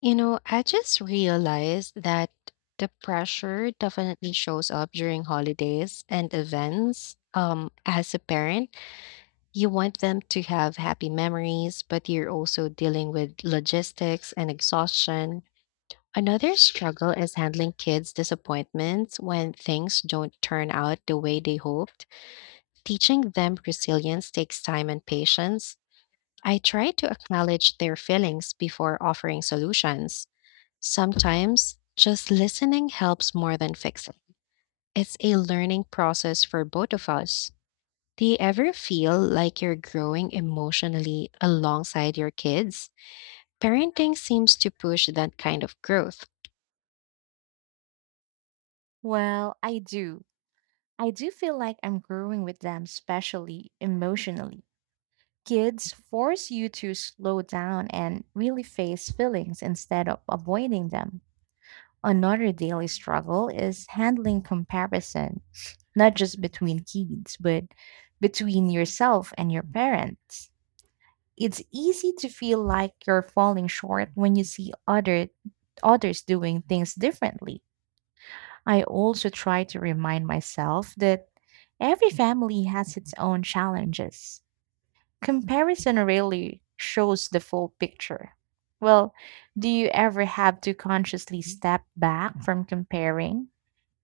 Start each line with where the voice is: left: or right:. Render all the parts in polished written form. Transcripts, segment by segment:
left: You know, I just realized that the pressure definitely shows up during holidays and events. As a parent, you want them to have happy memories, but you're also dealing with logistics and exhaustion. Another struggle is handling kids' disappointments when things don't turn out the way they hoped. Teaching them resilience takes time and patience. I try to acknowledge their feelings before offering solutions. Sometimes just listening helps more than fixing. It's a learning process for both of us. Do you ever feel like you're growing emotionally alongside your kids? Parenting seems to push that kind of growth.
right: Well, I do. I do feel like I'm growing with them, especially emotionally. Kids force you to slow down and really face feelings instead of avoiding them. Another daily struggle is handling comparison, not just between kids, but between yourself and your parents. It's easy to feel like you're falling short when you see other others doing things differently. I also try to remind myself that every family has its own challenges. Comparison rarely shows the full picture. Well, do you ever have to consciously step back from comparing?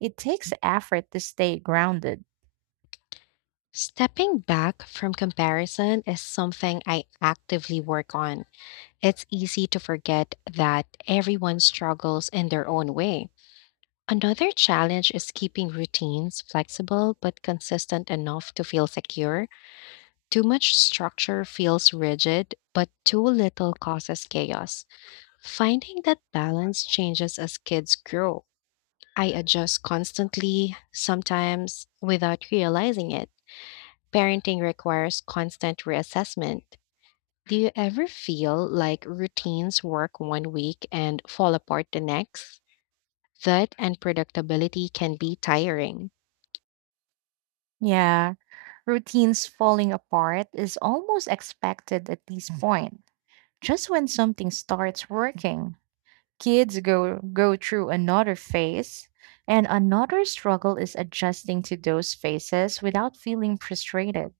right: It takes effort to stay grounded.
left: Stepping back from comparison is something I actively work on. It's easy to forget that everyone struggles in their own way. Another challenge is keeping routines flexible but consistent enough to feel secure. Too much structure feels rigid, but too little causes chaos. Finding that balance changes as kids grow. I adjust constantly, sometimes without realizing it. Parenting requires constant reassessment. Do you ever feel like routines work one week and fall apart the next? That unpredictability can be tiring.
right: Yeah, routines falling apart is almost expected at this point, just when something starts working. Kids go through another phase, and another struggle is adjusting to those phases without feeling frustrated.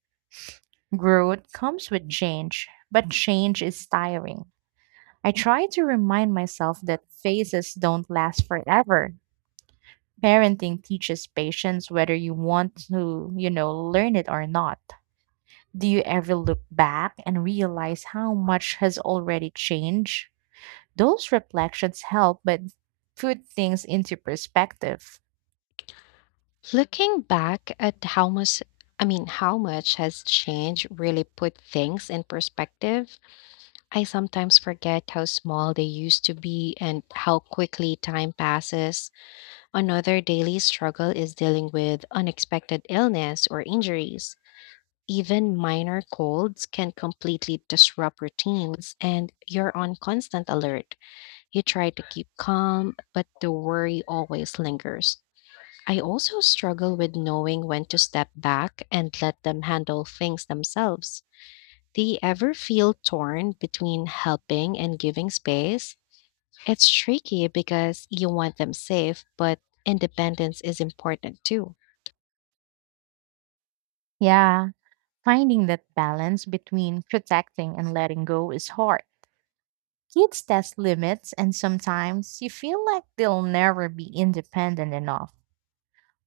right: Growth comes with change, but change is tiring. I try to remind myself that phases don't last forever. Parenting teaches patience whether you want to learn it or not. Do you ever look back and realize how much has already changed? Those reflections help, but put things into perspective.
left: Looking back at how much, I mean, how much has change really put things in perspective, I sometimes forget how small they used to be and how quickly time passes. Another daily struggle is dealing with unexpected illness or injuries. Even minor colds can completely disrupt routines, and you're on constant alert. You try to keep calm, but the worry always lingers. I also struggle with knowing when to step back and let them handle things themselves. Do you ever feel torn between helping and giving space? It's tricky because you want them safe, but independence is important too.
right: Yeah, finding that balance between protecting and letting go is hard. Kids test limits, and sometimes you feel like they'll never be independent enough.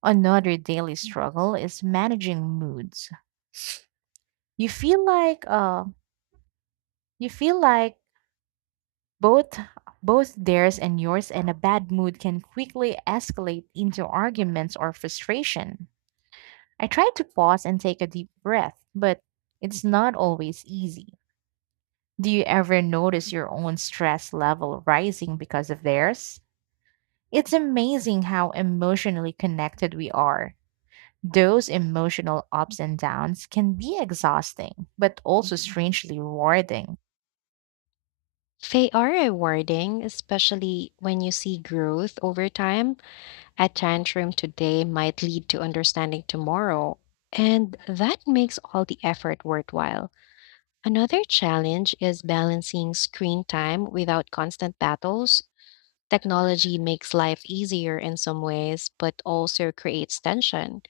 right: Another daily struggle is managing moods. You feel like uh, you feel like both both theirs and yours, and a bad mood can quickly escalate into arguments or frustration. I try to pause and take a deep breath, but it's not always easy. Do you ever notice your own stress level rising because of theirs? It's amazing how emotionally connected we are. Those emotional ups and downs can be exhausting, but also strangely rewarding.
left: They are rewarding, especially when you see growth over time. A tantrum today might lead to understanding tomorrow, and that makes all the effort worthwhile. Another challenge is balancing screen time without constant battles. Technology makes life easier in some ways, but also creates tension.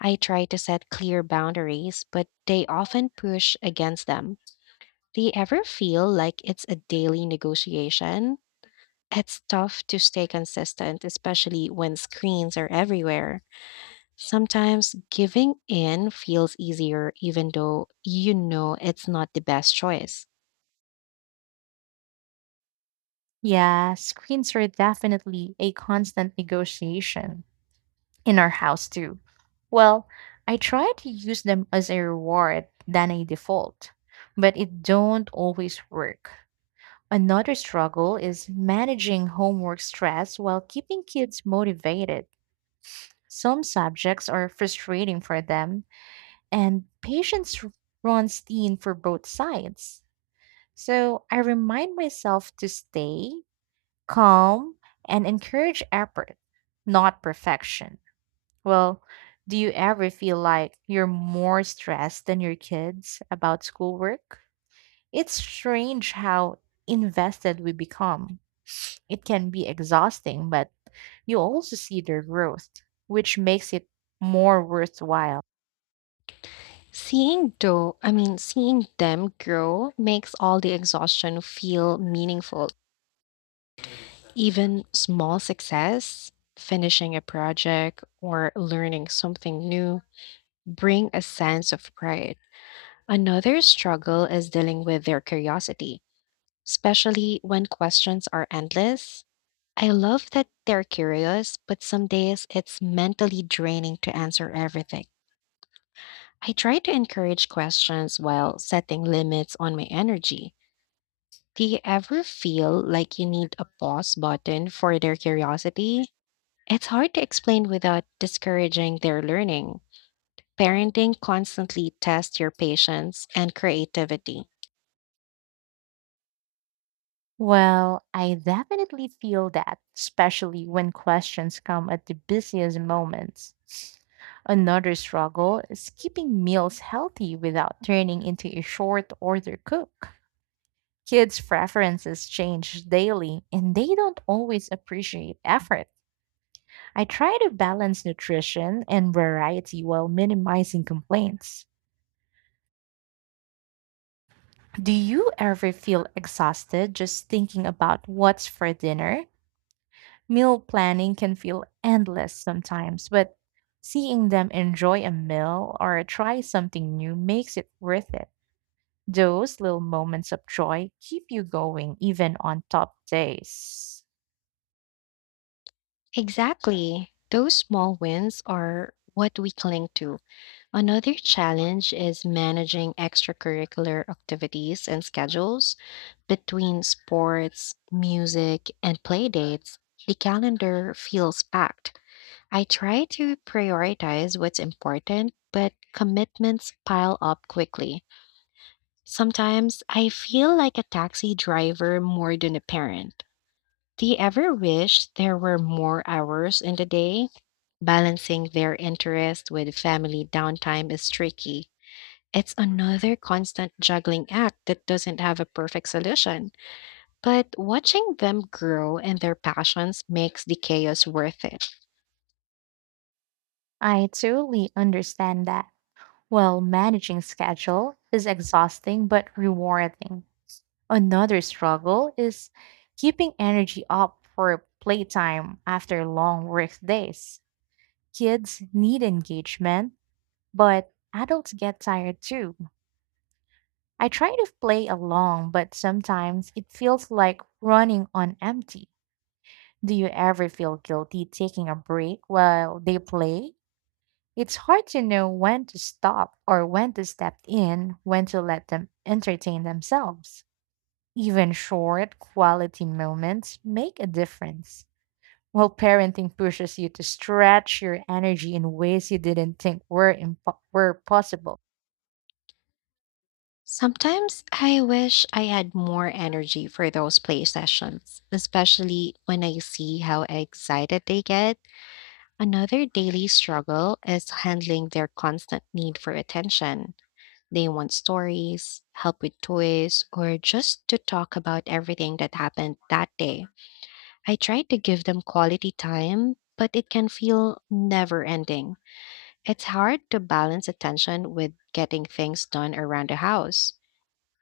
left: I try to set clear boundaries, but they often push against them. Do you ever feel like it's a daily negotiation? It's tough to stay consistent, especially when screens are everywhere. Sometimes giving in feels easier, even though you know it's not the best choice.
right: Yeah, screens are definitely a constant negotiation in our house too. Well, I try to use them as a reward than a default, but it don't always work. Another struggle is managing homework stress while keeping kids motivated. Some subjects are frustrating for them, and patience runs thin for both sides. So I remind myself to stay calm and encourage effort, not perfection. Well, do you ever feel like you're more stressed than your kids about schoolwork? It's strange how invested we become. It can be exhausting, but you also see their growth, which makes it more worthwhile.
left: Seeing though, I mean, seeing them grow makes all the exhaustion feel meaningful. Even small success, finishing a project or learning something new, bring a sense of pride. Another struggle is dealing with their curiosity, especially when questions are endless. I love that they're curious, but some days it's mentally draining to answer everything. I try to encourage questions while setting limits on my energy. Do you ever feel like you need a pause button for their curiosity? It's hard to explain without discouraging their learning. Parenting constantly tests your patience and creativity.
right: Well, I definitely feel that, especially when questions come at the busiest moments. Another struggle is keeping meals healthy without turning into a short order cook. Kids' preferences change daily and they don't always appreciate effort. I try to balance nutrition and variety while minimizing complaints. Do you ever feel exhausted just thinking about what's for dinner? Meal planning can feel endless sometimes, but seeing them enjoy a meal or try something new makes it worth it. Those little moments of joy keep you going even on top days.
left: Exactly. Those small wins are what we cling to. Another challenge is managing extracurricular activities and schedules between sports, music, and play dates. The calendar feels packed. I try to prioritize what's important, but commitments pile up quickly. Sometimes I feel like a taxi driver more than a parent. Do you ever wish there were more hours in the day? Balancing their interest with family downtime is tricky. It's another constant juggling act that doesn't have a perfect solution. But watching them grow and their passions makes the chaos worth it.
right: I totally understand that. Well, managing schedule is exhausting but rewarding. Another struggle is keeping energy up for playtime after long work days. Kids need engagement, but adults get tired too. I try to play along, but sometimes it feels like running on empty. Do you ever feel guilty taking a break while they play? It's hard to know when to stop or when to step in, when to let them entertain themselves. Even short, quality moments make a difference. While parenting pushes you to stretch your energy in ways you didn't think were possible.
left: Sometimes I wish I had more energy for those play sessions, especially when I see how excited they get. Another daily struggle is handling their constant need for attention. They want stories, help with toys, or just to talk about everything that happened that day. I try to give them quality time, but it can feel never ending. It's hard to balance attention with getting things done around the house.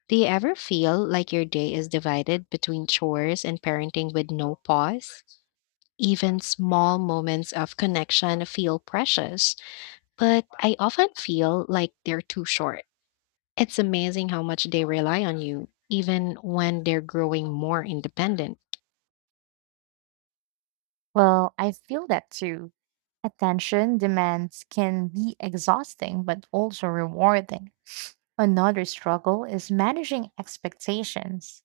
left: Do you ever feel like your day is divided between chores and parenting with no pause? Even small moments of connection feel precious, but I often feel like they're too short. It's amazing how much they rely on you, even when they're growing more independent.
right: Well, I feel that too. Attention demands can be exhausting but also rewarding. Another struggle is managing expectations,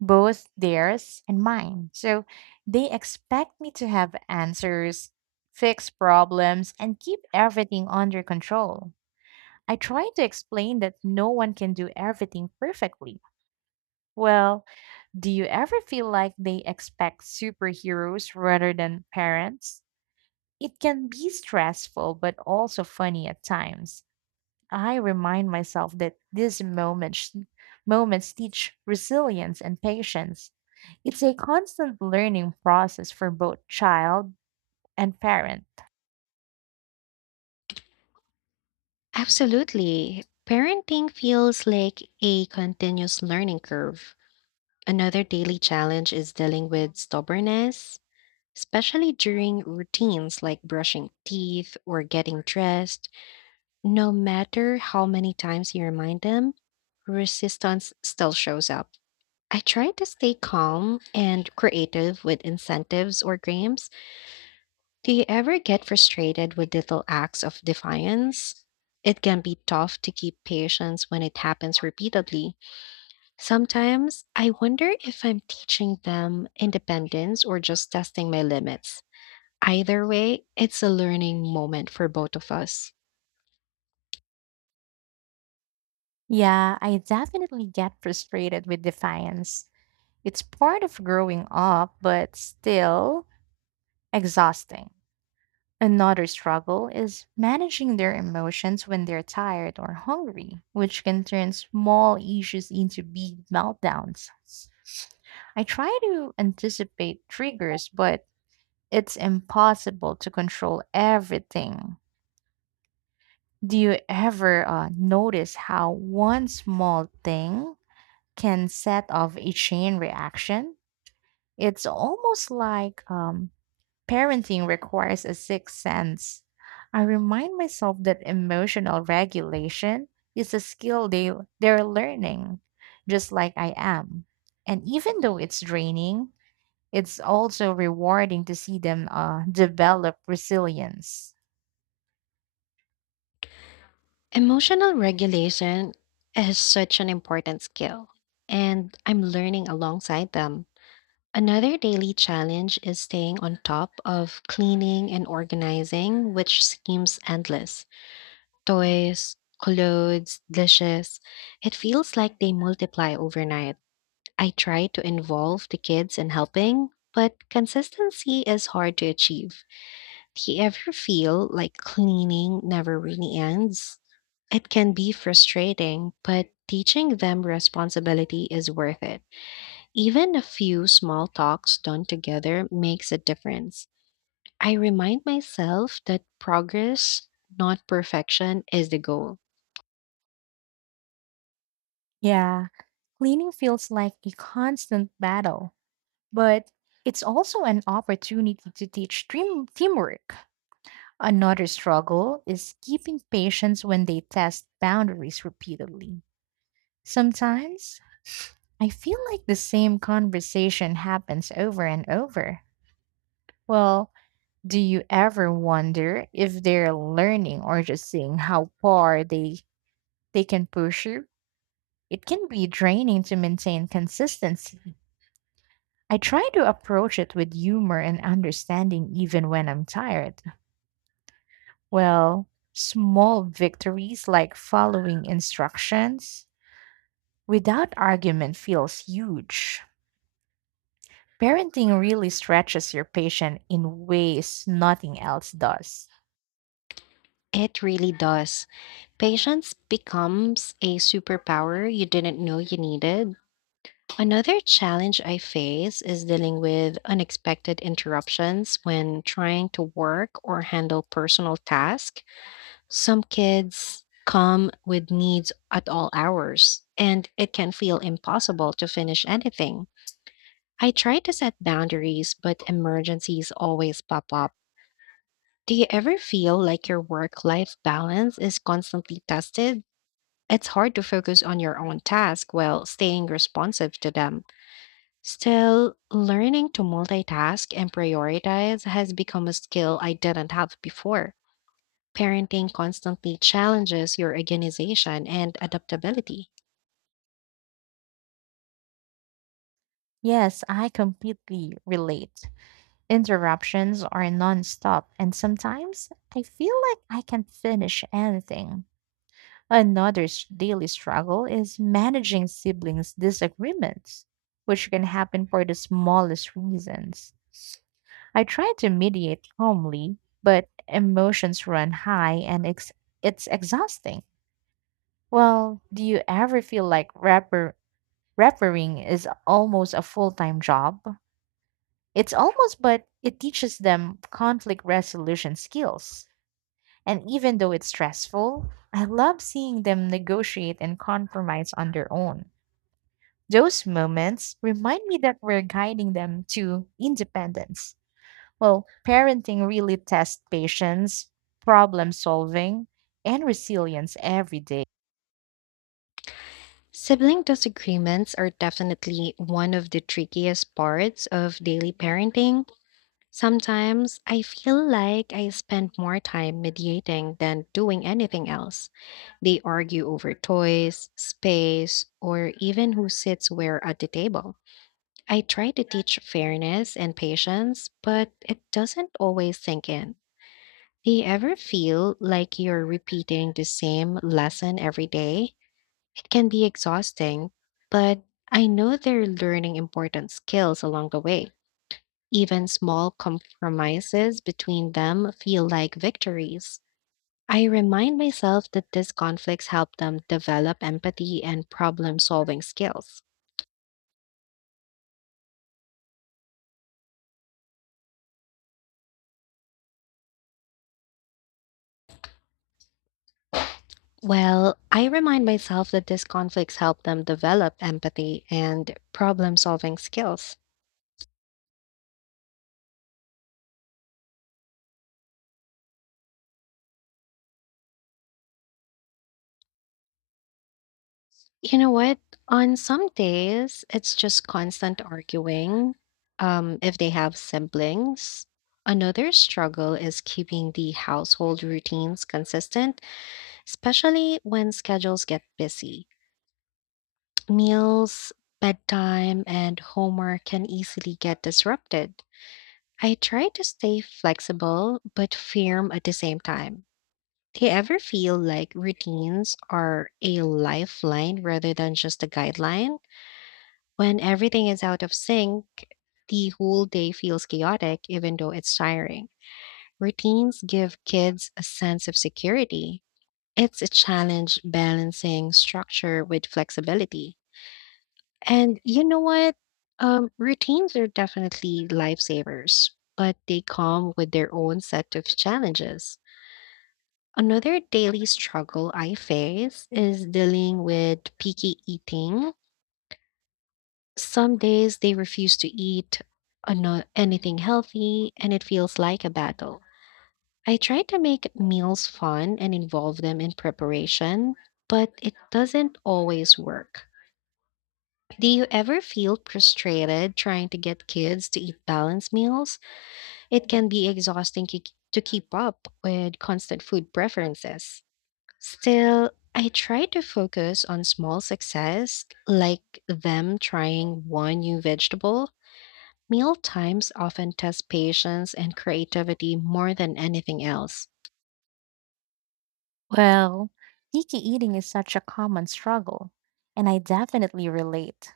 right: both theirs and mine. So they expect me to have answers, fix problems, and keep everything under control. I try to explain that no one can do everything perfectly. Well, do you ever feel like they expect superheroes rather than parents? It can be stressful, but also funny at times. I remind myself that moments teach resilience and patience. It's a constant learning process for both child and parent.
left: Absolutely. Parenting feels like a continuous learning curve. Another daily challenge is dealing with stubbornness, especially during routines like brushing teeth or getting dressed. No matter how many times you remind them, resistance still shows up. I try to stay calm and creative with incentives or games. Do you ever get frustrated with little acts of defiance? It can be tough to keep patience when it happens repeatedly. Sometimes I wonder if I'm teaching them independence or just testing my limits. Either way, it's a learning moment for both of us.
right: Yeah, I definitely get frustrated with defiance. It's part of growing up, but still exhausting. Another struggle is managing their emotions when they're tired or hungry, which can turn small issues into big meltdowns. I try to anticipate triggers, but it's impossible to control everything. Do you ever notice how one small thing can set off a chain reaction? It's almost like parenting requires a sixth sense. I remind myself that emotional regulation is a skill they're learning, just like I am. And even though it's draining, it's also rewarding to see them develop resilience.
left: Emotional regulation is such an important skill, and I'm learning alongside them. Another daily challenge is staying on top of cleaning and organizing, which seems endless. Toys, clothes, dishes. It feels like they multiply overnight. I try to involve the kids in helping, but consistency is hard to achieve. Do you ever feel like cleaning never really ends? It can be frustrating, but teaching them responsibility is worth it. Even a few small talks done together makes a difference. I remind myself that progress, not perfection, is the goal.
right: Yeah, cleaning feels like a constant battle, but it's also an opportunity to teach teamwork. Another struggle is keeping patience when they test boundaries repeatedly. Sometimes I feel like the same conversation happens over and over. Well, do you ever wonder if they're learning or just seeing how far they can push you? It can be draining to maintain consistency. I try to approach it with humor and understanding even when I'm tired. Well, small victories like following instructions without argument feels huge. Parenting really stretches your patience in ways nothing else does.
left: It really does. Patience becomes a superpower you didn't know you needed. Another challenge I face is dealing with unexpected interruptions when trying to work or handle personal tasks. Some kids come with needs at all hours, and it can feel impossible to finish anything. I try to set boundaries, but emergencies always pop up. Do you ever feel like your work life balance is constantly tested? It's hard to focus on your own task while staying responsive to them. Still, learning to multitask and prioritize has become a skill I didn't have before. Parenting constantly challenges your organization and adaptability.
right: Yes, I completely relate. Interruptions are nonstop, and sometimes I feel like I can't finish anything. Daily struggle is managing siblings' disagreements, which can happen for the smallest reasons. I try to mediate calmly, but emotions run high, and it's exhausting. Well, do you ever feel like rappering is almost a full time job? It's almost, but it teaches them conflict resolution skills. And even though it's stressful, I love seeing them negotiate and compromise on their own. Those moments remind me that we're guiding them to independence. Well, parenting really tests patience, problem solving, and resilience every day.
left: Sibling disagreements are definitely one of the trickiest parts of daily parenting. Sometimes I feel like I spend more time mediating than doing anything else. They argue over toys, space, or even who sits where at the table. I try to teach fairness and patience, but it doesn't always sink in. Do you ever feel like you're repeating the same lesson every day? It can be exhausting, but I know they're learning important skills along the way. Even small compromises between them feel like victories. I remind myself that these conflicts help them develop empathy and problem solving skills. Well, I remind myself that these conflicts help them develop empathy and problem solving skills. You know what? On some days, it's just constant arguing if they have siblings. Another struggle is keeping the household routines consistent, especially when schedules get busy. Meals, bedtime, and homework can easily get disrupted. I try to stay flexible but firm at the same time. Do you ever feel like routines are a lifeline rather than just a guideline? When everything is out of sync, the whole day feels chaotic, even though it's tiring. Routines give kids a sense of security. It's a challenge balancing structure with flexibility. And you know what? Routines are definitely lifesavers, but they come with their own set of challenges. Another daily struggle I face is dealing with picky eating. Some days they refuse to eat anything healthy, and it feels like a battle. I try to make meals fun and involve them in preparation, but it doesn't always work. Do you ever feel frustrated trying to get kids to eat balanced meals? It can be exhausting to keep up with constant food preferences. Still, I try to focus on small success, like them trying one new vegetable. Meal times often test patience and creativity more than anything else.
right: Well, picky eating is such a common struggle, and I definitely relate.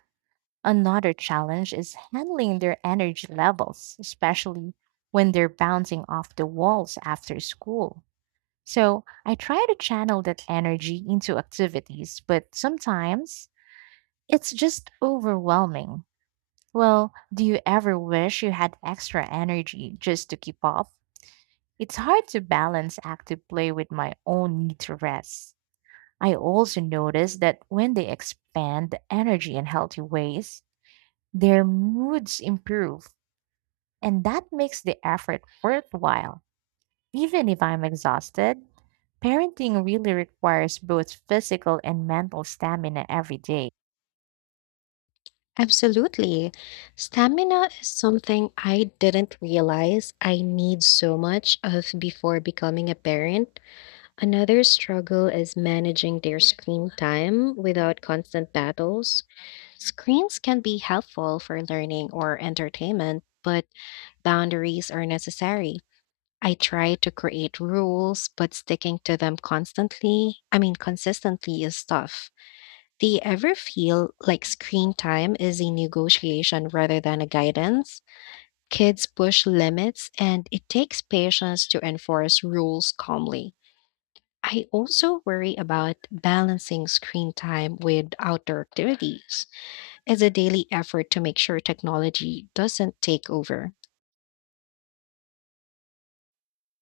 right: Another challenge is handling their energy levels, especially when they're bouncing off the walls after school. So I try to channel that energy into activities, but sometimes it's just overwhelming. Well, do you ever wish you had extra energy just to keep up? It's hard to balance active play with my own need to rest. I also notice that when they expand the energy in healthy ways, their moods improve, and that makes the effort worthwhile. Even if I'm exhausted, parenting really requires both physical and mental stamina every day.
left: Absolutely. Stamina is something I didn't realize I need so much of before becoming a parent. Another struggle is managing their screen time without constant battles. Screens can be helpful for learning or entertainment, but boundaries are necessary. I try to create rules, but sticking to them consistently is tough. Do you ever feel like screen time is a negotiation rather than a guidance? Kids push limits and it takes patience to enforce rules calmly. I also worry about balancing screen time with outdoor activities. It's a daily effort to make sure technology doesn't take over.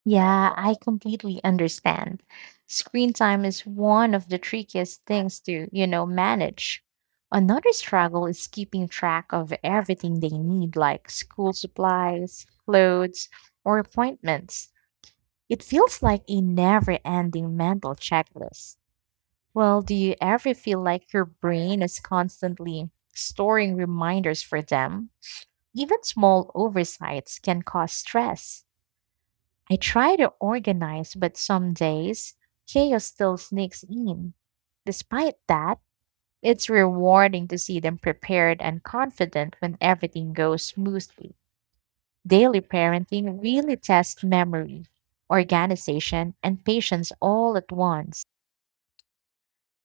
right: Yeah, I completely understand. Screen time is one of the trickiest things to, manage. Another struggle is keeping track of everything they need, like school supplies, clothes, or appointments. It feels like a never ending mental checklist. Well, do you ever feel like your brain is constantly storing reminders for them? Even small oversights can cause stress. I try to organize, but some days chaos still sneaks in. Despite that, it's rewarding to see them prepared and confident when everything goes smoothly. Daily parenting really tests memory, organization, and patience all at once.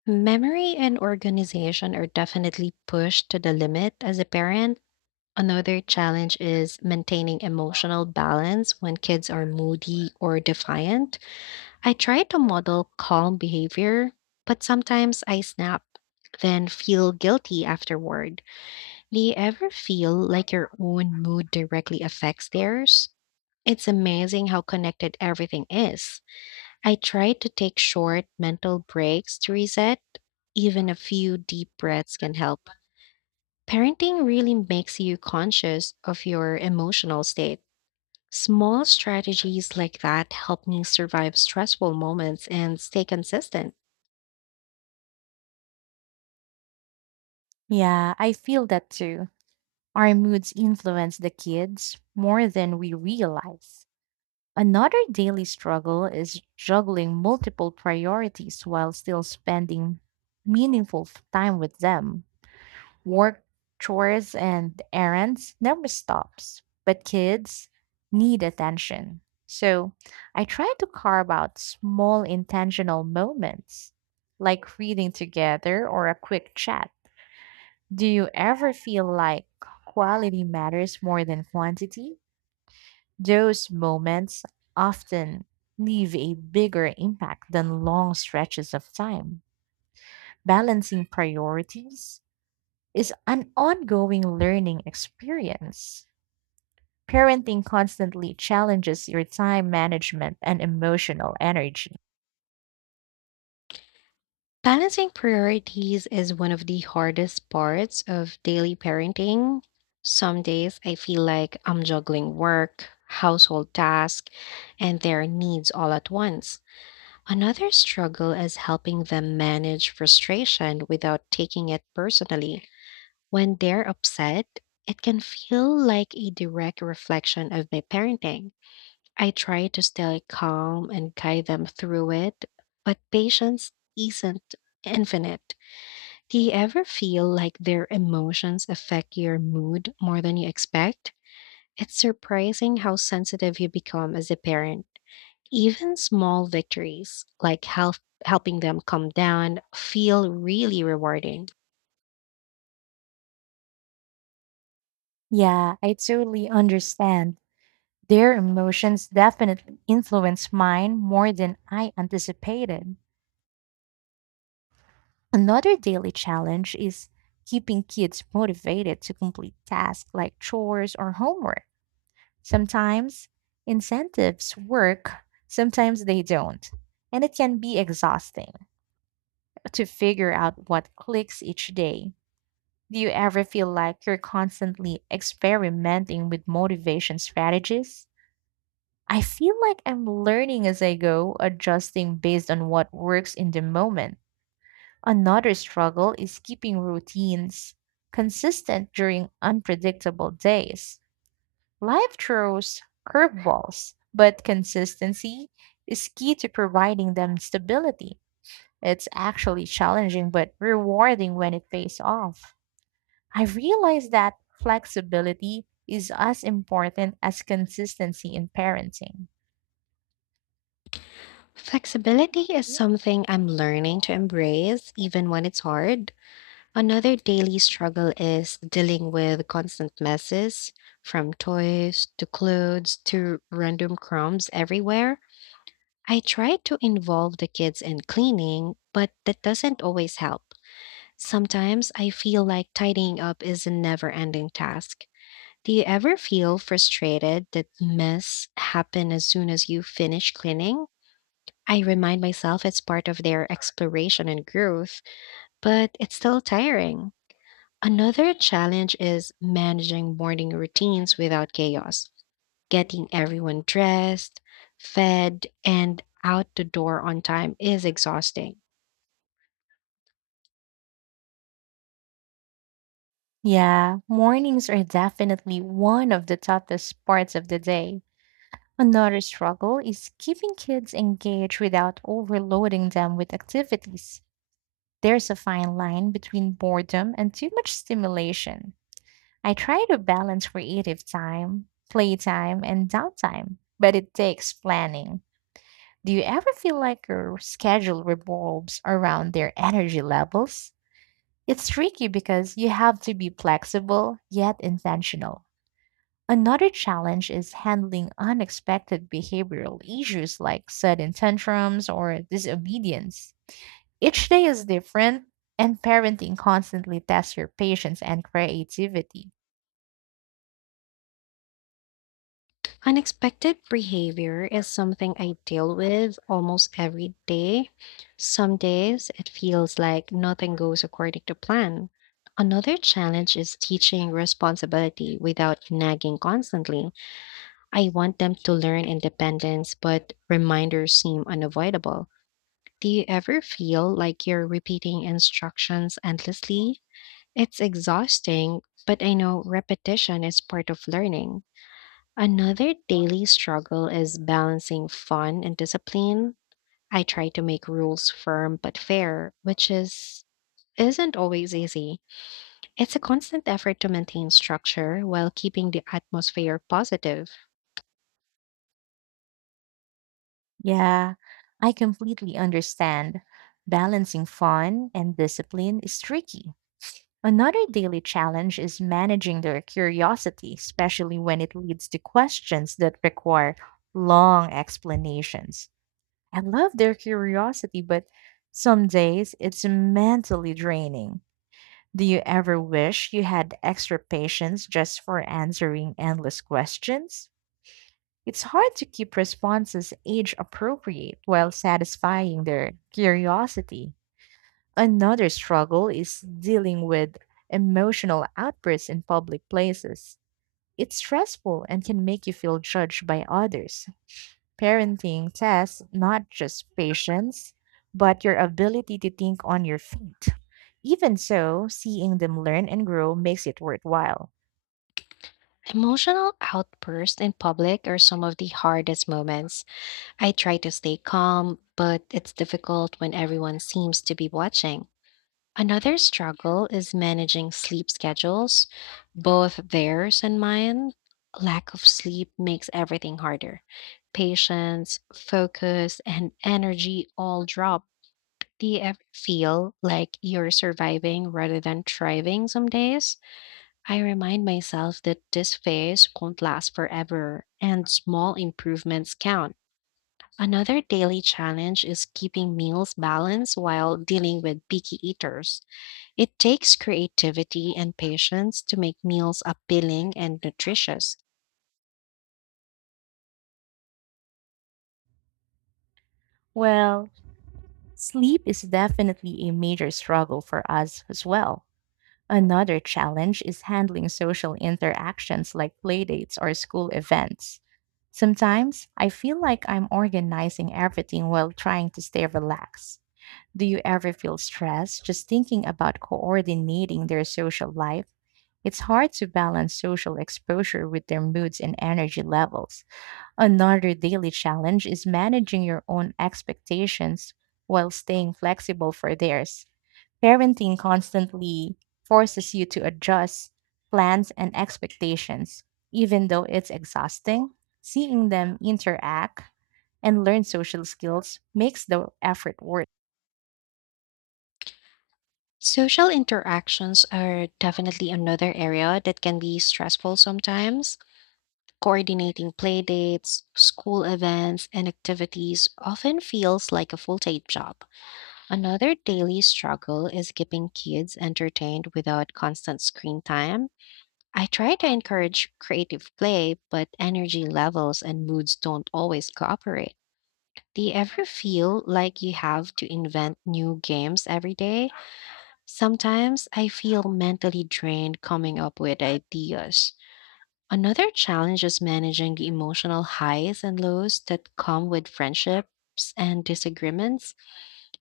left: Memory and organization are definitely pushed to the limit as a parent. Another challenge is maintaining emotional balance when kids are moody or defiant. I try to model calm behavior, but sometimes I snap, then feel guilty afterward. Do you ever feel like your own mood directly affects theirs? It's amazing how connected everything is. I try to take short mental breaks to reset. Even a few deep breaths can help. Parenting really makes you conscious of your emotional state. Small strategies like that help me survive stressful moments and stay consistent.
right: Yeah, I feel that too. Our moods influence the kids more than we realize. Another daily struggle is juggling multiple priorities while still spending time with them. Work, chores, and errands never stops, but kids need attention. So I try to carve out small intentional moments, like reading together or a quick chat. Do you ever feel like quality matters more than quantity? Those moments often leave a bigger impact than long stretches of time. Balancing priorities is an ongoing learning experience. Parenting constantly challenges your time management and emotional energy.
left: Balancing priorities is one of the hardest parts of daily parenting. Some days I feel like I'm juggling work, household tasks, and their needs all at once. Another struggle is helping them manage frustration without taking it personally. When they're upset, it can feel like a direct reflection of my parenting. I try to stay calm and guide them through it, but patience isn't infinite. Do you ever feel like their emotions affect your mood more than you expect? It's surprising how sensitive you become as a parent. Even small victories, like helping them calm down, feel really rewarding.
right: Yeah, I totally understand. Their emotions definitely influence mine more than I anticipated. Another daily challenge is keeping kids motivated to complete tasks like chores or homework. Sometimes incentives work, sometimes they don't. And it can be exhausting to figure out what clicks each day. Do you ever feel like you're constantly experimenting with motivation strategies? I feel like I'm learning as I go, adjusting based on what works in the moment. Another struggle is keeping routines consistent during unpredictable days. Life throws curveballs, but consistency is key to providing them stability. It's actually challenging but rewarding when it pays off. I realize that flexibility is as important as consistency in parenting.
left: Flexibility is something I'm learning to embrace, even when it's hard. Another daily struggle is dealing with constant messes, from toys to clothes to random crumbs everywhere. I try to involve the kids in cleaning, but that doesn't always help. Sometimes I feel like tidying up is a never ending task. Do you ever feel frustrated that myths happen as soon as you finish cleaning? I remind myself it's part of their exploration and growth, but it's still tiring. Another challenge is managing morning routines without chaos, getting everyone dressed, fed, and out the door on time is exhausting.
right: Yeah, mornings are definitely one of the toughest parts of the day. Another struggle is keeping kids engaged without overloading them with activities. There's a fine line between boredom and too much stimulation. I try to balance creative time, playtime, and downtime, but it takes planning. Do you ever feel like your schedule revolves around their energy levels? It's tricky because you have to be flexible yet intentional. Another challenge is handling unexpected behavioral issues like sudden tantrums or disobedience. Each day is different, and parenting constantly tests your patience and creativity.
left: Unexpected behavior is something I deal with almost every day. Some days it feels like nothing goes according to plan. Another challenge is teaching responsibility without nagging constantly. I want them to learn independence, but reminders seem unavoidable. Do you ever feel like you're repeating instructions endlessly? It's exhausting, but I know repetition is part of learning. Another daily struggle is balancing fun and discipline. I try to make rules firm but fair, which is isn't always easy. It's a constant effort to maintain structure while keeping the atmosphere positive.
right: Yeah, I completely understand. Balancing fun and discipline is tricky. Another daily challenge is managing their curiosity, especially when it leads to questions that require long explanations. I love their curiosity, but some days it's mentally draining. Do you ever wish you had extra patience just for answering endless questions? It's hard to keep responses age appropriate while satisfying their curiosity. Another struggle is dealing with emotional outbursts in public places. It's stressful and can make you feel judged by others. Parenting tests not just patience, but your ability to think on your feet. Even so, seeing them learn and grow makes it worthwhile.
left: Emotional outbursts in public are some of the hardest moments. I try to stay calm, but it's difficult when everyone seems to be watching. Another struggle is managing sleep schedules, both theirs and mine. Lack of sleep makes everything harder. Patience, focus, and energy all drop. Do you ever feel like you're surviving rather than thriving some days? I remind myself that this phase won't last forever and small improvements count. Another daily challenge is keeping meals balanced while dealing with picky eaters. It takes creativity and patience to make meals appealing and nutritious.
right: Well, sleep is definitely a major struggle for us as well. Another challenge is handling social interactions like playdates or school events. Sometimes I feel like I'm organizing everything while trying to stay relaxed. Do you ever feel stressed just thinking about coordinating their social life? It's hard to balance social exposure with their moods and energy levels. Another daily challenge is managing your own expectations while staying flexible for theirs. Parenting constantly forces you to adjust plans and expectations, even though it's exhausting. Seeing them interact and learn social skills makes the effort worth.
left: Social interactions are definitely another area that can be stressful sometimes. Coordinating play dates, school events, and activities often feels like a full time job. Another daily struggle is keeping kids entertained without constant screen time. I try to encourage creative play, but energy levels and moods don't always cooperate. Do you ever feel like you have to invent new games every day? Sometimes I feel mentally drained coming up with ideas. Another challenge is managing the emotional highs and lows that come with friendships and disagreements.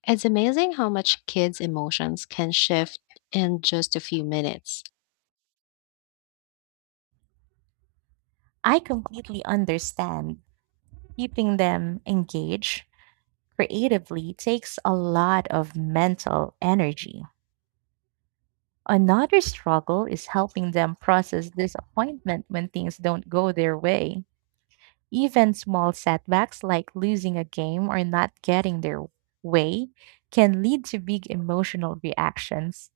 left: It's amazing how much kids' emotions can shift in just a few minutes.
right: I completely understand. Keeping them engaged creatively takes a lot of mental energy. Another struggle is helping them process disappointment when things don't go their way. Even small setbacks like losing a game or not getting their way can lead to big emotional reactions.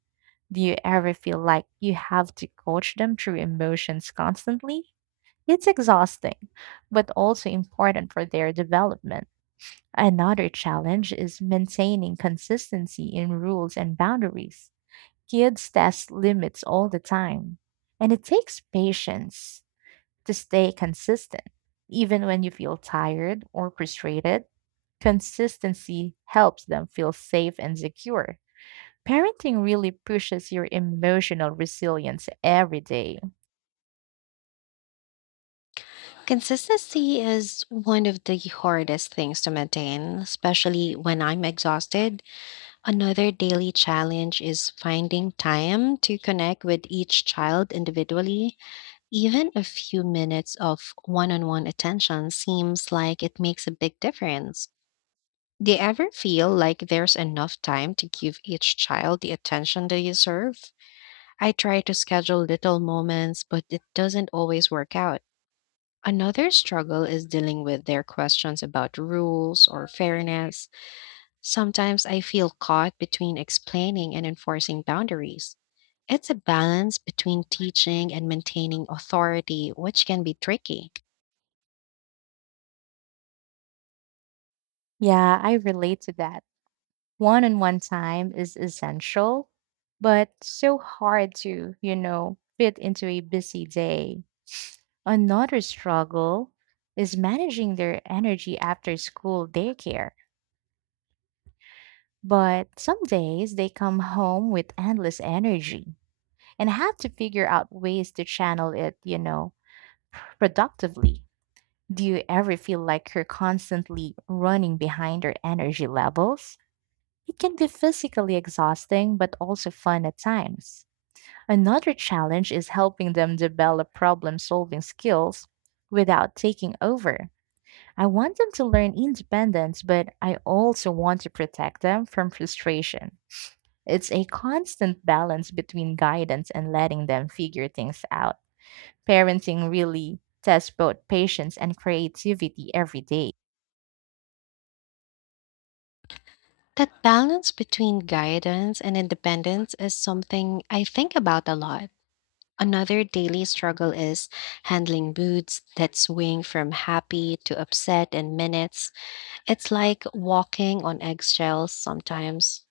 right: Do you ever feel like you have to coach them through emotions constantly? It's exhausting, but also important for their development. Another challenge is maintaining consistency in rules and boundaries. Kids test limits all the time, and it takes patience to stay consistent. Even when you feel tired or frustrated, consistency helps them feel safe and secure. Parenting really pushes your emotional resilience every day.
left: Consistency is one of the hardest things to maintain, especially when I'm exhausted. Another daily challenge is finding time to connect with each child individually. Even a few minutes of one on one attention seems like it makes a big difference. Do you ever feel like there's enough time to give each child the attention they deserve? I try to schedule little moments, but it doesn't always work out. Another struggle is dealing with their questions about rules or fairness. Sometimes I feel caught between explaining and enforcing boundaries. It's a balance between teaching and maintaining authority, which can be tricky.
right: Yeah, I relate to that. One on one time is essential, but so hard to, fit into a busy day. Another struggle is managing their energy after school daycare. But some days they come home with endless energy and have to figure out ways to channel it, productively. Do you ever feel like you're constantly running behind your energy levels? It can be physically exhausting, but also fun at times. Another challenge is helping them develop problem solving skills without taking over. I want them to learn independence, but I also want to protect them from frustration. It's a constant balance between guidance and letting them figure things out. Parenting really tests both patience and creativity every day.
left: That balance between guidance and independence is something I think about a lot. Another daily struggle is handling moods that swing from happy to upset in minutes. It's like walking on eggshells sometimes.